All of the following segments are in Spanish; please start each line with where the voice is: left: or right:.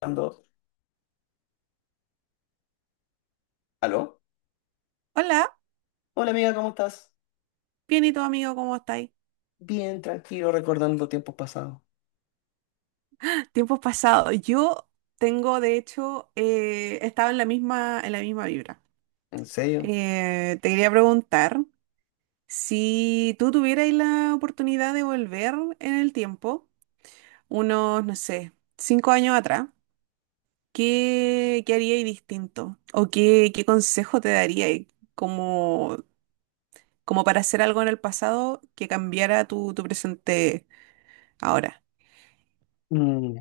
left: Ando. ¿Aló?
right: Hola,
left: Hola, amiga, ¿cómo estás?
right: bien, y tu amigo, ¿cómo estáis?
left: Bien, tranquilo, recordando tiempos pasados.
right: Tiempos pasados. Yo tengo, de hecho, estaba en la misma vibra.
left: ¿En serio?
right: Te quería preguntar si tú tuvierais la oportunidad de volver en el tiempo, unos, no sé, 5 años atrás, ¿qué haríais distinto? ¿O qué consejo te daríais como, como para hacer algo en el pasado que cambiara tu presente ahora?
left: Mm,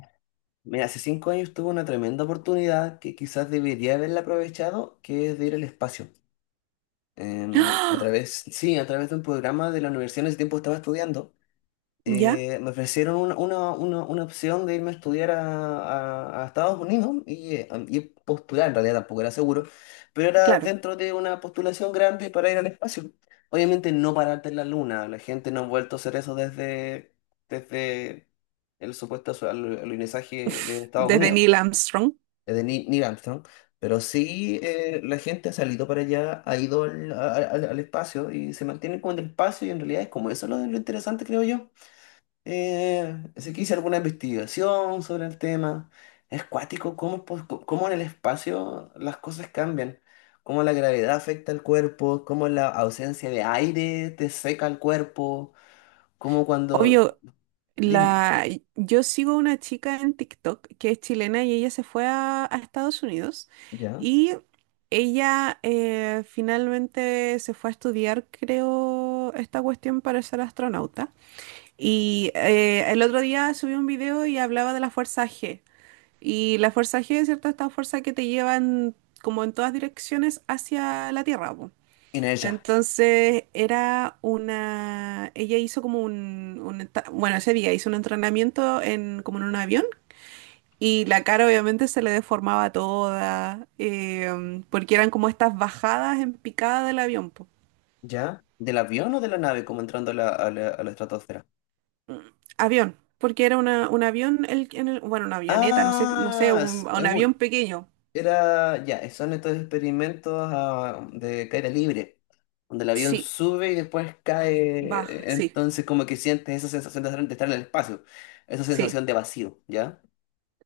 left: Mira, hace 5 años tuve una tremenda oportunidad que quizás debería haberla aprovechado, que es de ir al espacio. A través, sí, a través de un programa de la universidad en ese tiempo estaba estudiando.
right: ¿Ya?
left: Me ofrecieron una opción de irme a estudiar a, a Estados Unidos y postular, en realidad tampoco era seguro, pero era
right: Claro.
left: dentro de una postulación grande para ir al espacio. Obviamente no pararte en la luna, la gente no ha vuelto a hacer eso desde el supuesto alunizaje de Estados
right: Desde
left: Unidos,
right: Neil Armstrong.
left: desde Neil Armstrong. Pero sí, la gente ha salido para allá, ha ido al espacio y se mantiene como en el espacio y en realidad es como eso lo interesante, creo yo. Así que hice alguna investigación sobre el tema. Es cuático cómo en el espacio las cosas cambian, cómo la gravedad afecta al cuerpo, cómo la ausencia de aire te seca el cuerpo, cómo cuando...
right: Obvio.
left: Dime,
right: la, yo sigo una chica en TikTok que es chilena y ella se fue a Estados Unidos,
left: ¿ya?
right: y ella finalmente se fue a estudiar, creo, esta cuestión para ser astronauta. Y el otro día subí un video y hablaba de la fuerza G. Y la fuerza G es cierto, esta fuerza que te llevan como en todas direcciones hacia la Tierra, po.
left: Inés, ¿ya?
right: Entonces era una, ella hizo como bueno, ese día hizo un entrenamiento como en un avión, y la cara obviamente se le deformaba toda, porque eran como estas bajadas en picada del avión, po.
left: ¿Ya? ¿Del avión o de la nave como entrando a la estratosfera?
right: Avión, porque era un avión, bueno, una avioneta, no sé, no sé,
left: Ah,
right: un,
left: es
right: un
left: un
right: avión pequeño.
left: era, ya, son estos experimentos de caída libre, donde el avión
right: Sí,
left: sube y después
right: baja,
left: cae,
right: sí,
left: entonces como que sientes esa sensación de estar en el espacio, esa
right: sí.
left: sensación de vacío, ¿ya?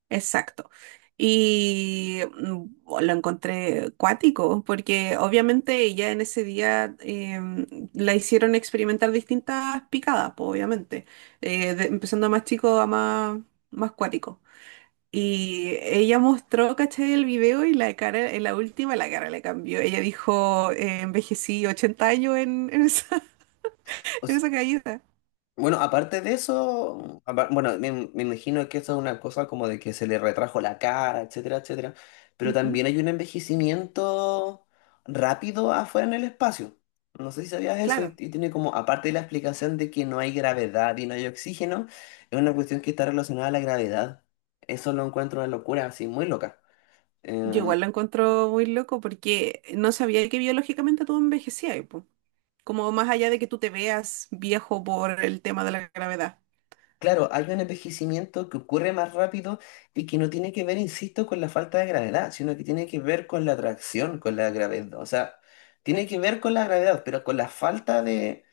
right: Exacto. Y oh, lo encontré cuático, porque obviamente ella en ese día la hicieron experimentar distintas picadas, pues, obviamente, empezando a más chico a más, más cuático. Y ella mostró, ¿cachai? El video y la cara, en la última la cara le cambió. Ella dijo, envejecí 80 años en esa caída.
left: Bueno, aparte de eso, me imagino que eso es una cosa como de que se le retrajo la cara, etcétera, etcétera, pero
right: Ujú.
left: también hay un envejecimiento rápido afuera en el espacio. No sé si sabías eso
right: Claro.
left: y tiene como, aparte de la explicación de que no hay gravedad y no hay oxígeno, es una cuestión que está relacionada a la gravedad. Eso lo encuentro una locura, así, muy loca.
right: Yo
left: Em,
right: igual lo encuentro muy loco porque no sabía que biológicamente tú envejecías, pues. Como más allá de que tú te veas viejo por el tema de la gravedad.
left: Claro, hay un envejecimiento que ocurre más rápido y que no tiene que ver, insisto, con la falta de gravedad, sino que tiene que ver con la atracción, con la gravedad. O sea, tiene que ver con la gravedad, pero con la falta de...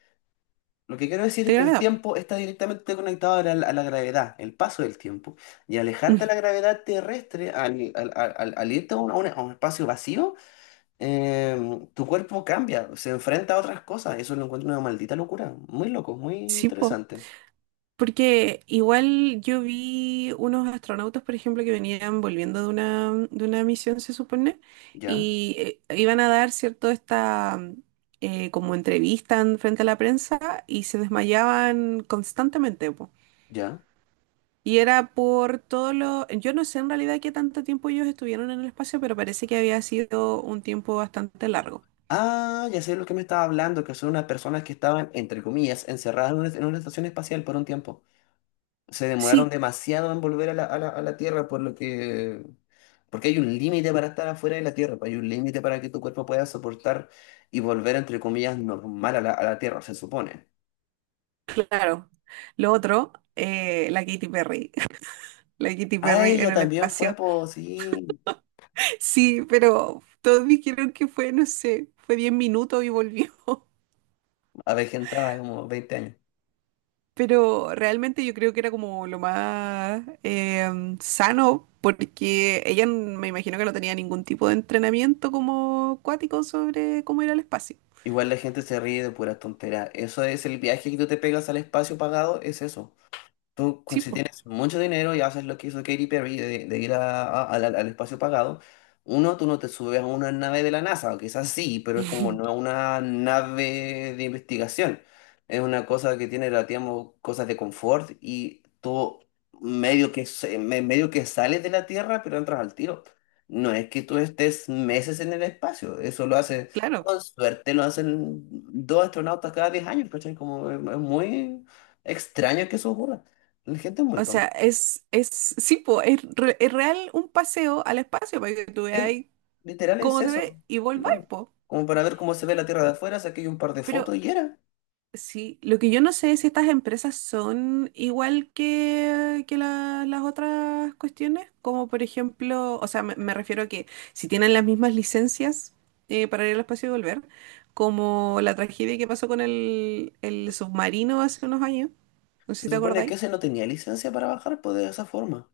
left: Lo que quiero decir
right: De
left: es que el
right: gravedad, po.
left: tiempo está directamente conectado a la gravedad, el paso del tiempo. Y alejarte de la gravedad terrestre, al irte a un espacio vacío, tu cuerpo cambia, se enfrenta a otras cosas. Eso lo encuentro una maldita locura. Muy loco, muy
right: Sí, po.
left: interesante.
right: Porque igual yo vi unos astronautas, por ejemplo, que venían volviendo de una misión, se supone,
left: Ya,
right: y iban a dar, ¿cierto?, esta como entrevista frente a la prensa, y se desmayaban constantemente, po.
left: ya.
right: Y era por todo lo. Yo no sé en realidad qué tanto tiempo ellos estuvieron en el espacio, pero parece que había sido un tiempo bastante largo.
left: Ah, ya sé lo que me estaba hablando, que son unas personas que estaban, entre comillas, encerradas en una estación espacial por un tiempo. Se demoraron
right: Sí.
left: demasiado en volver a la Tierra, por lo que... Porque hay un límite para estar afuera de la Tierra, pues, hay un límite para que tu cuerpo pueda soportar y volver, entre comillas, normal a la Tierra, se supone.
right: Claro. Lo otro, la Katy Perry. La Katy
left: Ah,
right: Perry en
left: ella
right: el
left: también fue,
right: espacio.
left: pues sí,
right: Sí, pero todos dijeron que fue, no sé, fue 10 minutos y volvió.
left: avejentada, como 20 años.
right: Pero realmente yo creo que era como lo más sano, porque ella me imagino que no tenía ningún tipo de entrenamiento como acuático sobre cómo ir al espacio.
left: Igual la gente se ríe de puras tonteras. Eso es el viaje que tú te pegas al espacio pagado, es eso. Tú, cu-
right: Sí,
left: si
right: pues,
left: tienes mucho dinero y haces lo que hizo Katy Perry de ir al espacio pagado, uno, tú no te subes a una nave de la NASA, o quizás sí, pero es como no es una nave de investigación. Es una cosa que tiene, la- digamos, cosas de confort y tú medio que sales de la Tierra, pero entras al tiro. No es que tú estés meses en el espacio, eso lo hace,
right: claro.
left: con suerte lo hacen dos astronautas cada 10 años, ¿cachai? Como es muy extraño que eso ocurra. La gente es muy
right: O sea,
left: tonta.
right: sí, pues, es real, un paseo al espacio para que tú
left: Él,
right: veas
left: literal, es
right: cómo se
left: eso.
right: ve y volváis,
left: Claro.
right: pues.
left: Como para ver cómo se ve la tierra de afuera, saqué yo un par de fotos
right: Pero
left: y era.
right: sí, lo que yo no sé es si estas empresas son igual que, que las otras cuestiones, como por ejemplo, o sea, me refiero a que si tienen las mismas licencias para ir al espacio y volver, como la tragedia que pasó con el submarino hace unos años, no sé si
left: Se
right: te
left: supone que
right: acordáis.
left: ese no tenía licencia para bajar, pues de esa forma.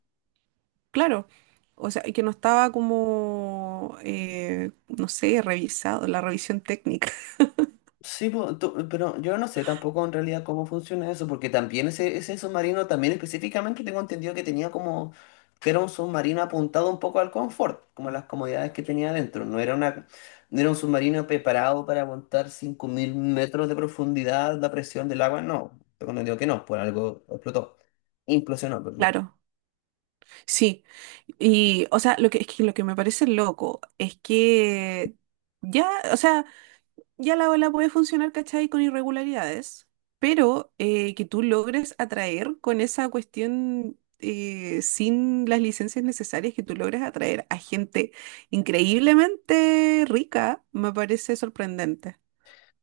right: Claro, o sea, y que no estaba como, no sé, revisado, la revisión técnica.
left: Sí, po, tú- pero yo no sé tampoco en realidad cómo funciona eso, porque también ese submarino, también específicamente tengo entendido que tenía como, que era un submarino apuntado un poco al confort, como las comodidades que tenía adentro. No era una, no era un submarino preparado para aguantar 5000 metros de profundidad la presión del agua, no. Tengo entendido que no, por algo explotó, implosionó, perdón.
right: Claro. Sí, y o sea, lo que, es que lo que me parece loco es que ya, o sea, ya la ola puede funcionar, ¿cachai? Con irregularidades, pero que tú logres atraer con esa cuestión sin las licencias necesarias, que tú logres atraer a gente increíblemente rica, me parece sorprendente.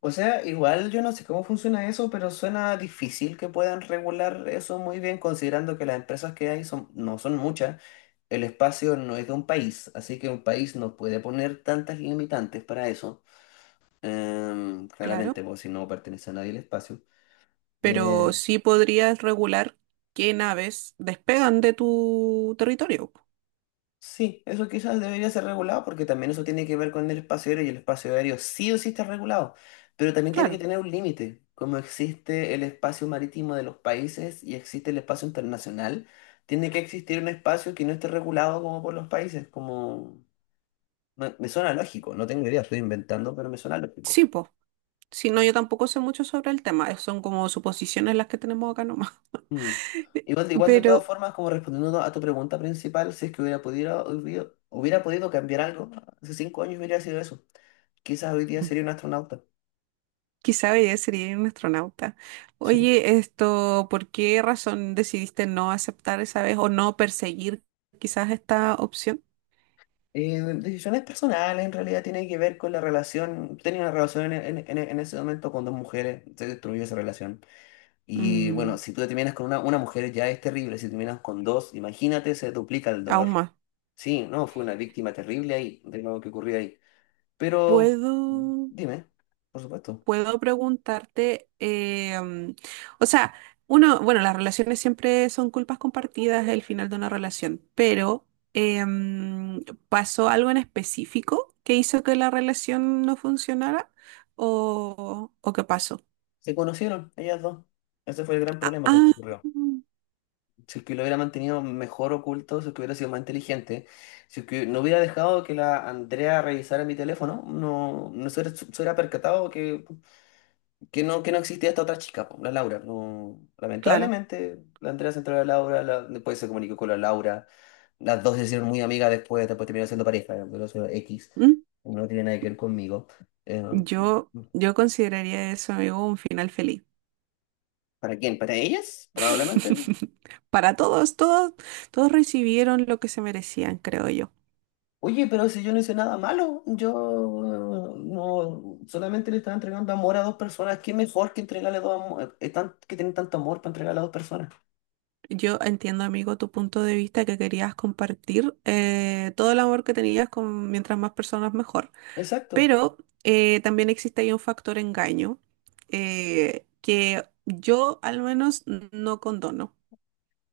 left: O sea, igual yo no sé cómo funciona eso, pero suena difícil que puedan regular eso muy bien, considerando que las empresas que hay son, no son muchas, el espacio no es de un país, así que un país no puede poner tantas limitantes para eso.
right: Claro,
left: Claramente, porque si no pertenece a nadie el espacio.
right: pero
left: Eh,
right: sí podrías regular qué naves despegan de tu territorio.
left: Sí, eso quizás debería ser regulado porque también eso tiene que ver con el espacio aéreo y el espacio aéreo sí o sí está regulado, pero también tiene que
right: Claro.
left: tener un límite, como existe el espacio marítimo de los países y existe el espacio internacional, tiene que existir un espacio que no esté regulado como por los países, como me suena lógico, no tengo idea, estoy inventando, pero me suena lógico.
right: Sí, po. Si no, yo tampoco sé mucho sobre el tema, son como suposiciones las que tenemos acá nomás.
left: Mm. Igual, de- igual de todas
right: Pero
left: formas, como respondiendo a tu pregunta principal, si es que hubiera podido, hubiera podido cambiar algo, hace 5 años hubiera sido eso. Quizás hoy día
right: mm,
left: sería un astronauta.
right: quizá ella sería un astronauta.
left: Sí.
right: Oye, esto, ¿por qué razón decidiste no aceptar esa vez o no perseguir quizás esta opción?
left: Decisiones personales en realidad tiene que ver con la relación. Tenía una relación en ese momento con dos mujeres, se destruyó esa relación. Y bueno,
right: Mm,
left: si tú te terminas con una mujer ya es terrible, si terminas con dos, imagínate, se duplica el
right: Aún
left: dolor.
right: más.
left: Sí, no, fue una víctima terrible ahí, de lo que ocurrió ahí. Pero
right: ¿Puedo?
left: dime, por supuesto,
right: Puedo preguntarte, o sea, uno, bueno, las relaciones siempre son culpas compartidas el final de una relación, pero eh, mm, ¿pasó algo en específico que hizo que la relación no funcionara o qué pasó?
left: se conocieron ellas dos. Ese fue el gran
right: Ah,
left: problema que
right: ah,
left: ocurrió. Si es que lo hubiera mantenido mejor oculto, si es que hubiera sido más inteligente, si es que no hubiera dejado que la Andrea revisara mi teléfono, no, no se, hubiera se hubiera percatado que, no, que no existía esta otra chica, po, la Laura. No,
right: claro.
left: lamentablemente, la Andrea se enteró de la Laura, después se comunicó con la Laura, las dos se hicieron muy amigas después, después terminaron siendo pareja, pero eso era X,
right: Mm,
left: no tiene nada que ver conmigo. Eh,
right: yo consideraría eso, amigo, un final feliz.
left: ¿Para quién? ¿Para ellas? Probablemente.
right: Para todos, todos, todos recibieron lo que se merecían, creo yo.
left: Oye, pero si yo no hice nada malo, yo no, solamente le estaba entregando amor a dos personas, ¿qué mejor que entregarle dos amor, que tienen tanto amor para entregarle a dos personas?
right: Yo entiendo, amigo, tu punto de vista, que querías compartir todo el amor que tenías con mientras más personas mejor.
left: Exacto,
right: Pero también existe ahí un factor engaño, que yo al menos no condono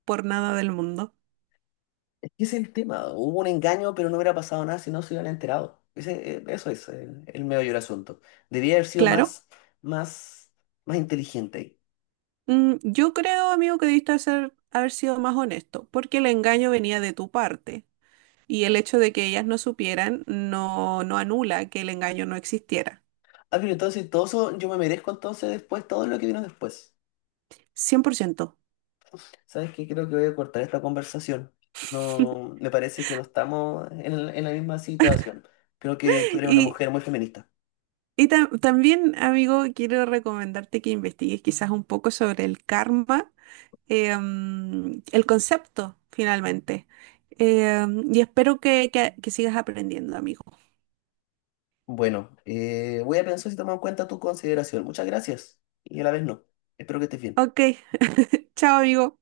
right: por nada del mundo.
left: es que ese es el tema, hubo un engaño, pero no hubiera pasado nada si no se hubieran enterado. Ese, eso es el medio del asunto. Debía haber sido
right: Claro,
left: más, más, más inteligente ahí.
right: yo creo, amigo, que debiste haber sido más honesto, porque el engaño venía de tu parte, y el hecho de que ellas no supieran no, no anula que el engaño no existiera.
left: Ah, pero entonces todo eso, yo me merezco entonces después todo lo que vino después.
right: 100%.
left: ¿Sabes qué? Creo que voy a cortar esta conversación. No, me parece que no estamos en la misma situación. Creo que tú eres una
right: Y
left: mujer muy feminista.
right: También, amigo, quiero recomendarte que investigues quizás un poco sobre el karma, el concepto, finalmente. Eh, y espero que, que sigas aprendiendo, amigo.
left: Bueno, voy a pensar si tomo en cuenta tu consideración. Muchas gracias. Y a la vez no. Espero que estés bien.
right: Ok, chao, amigo.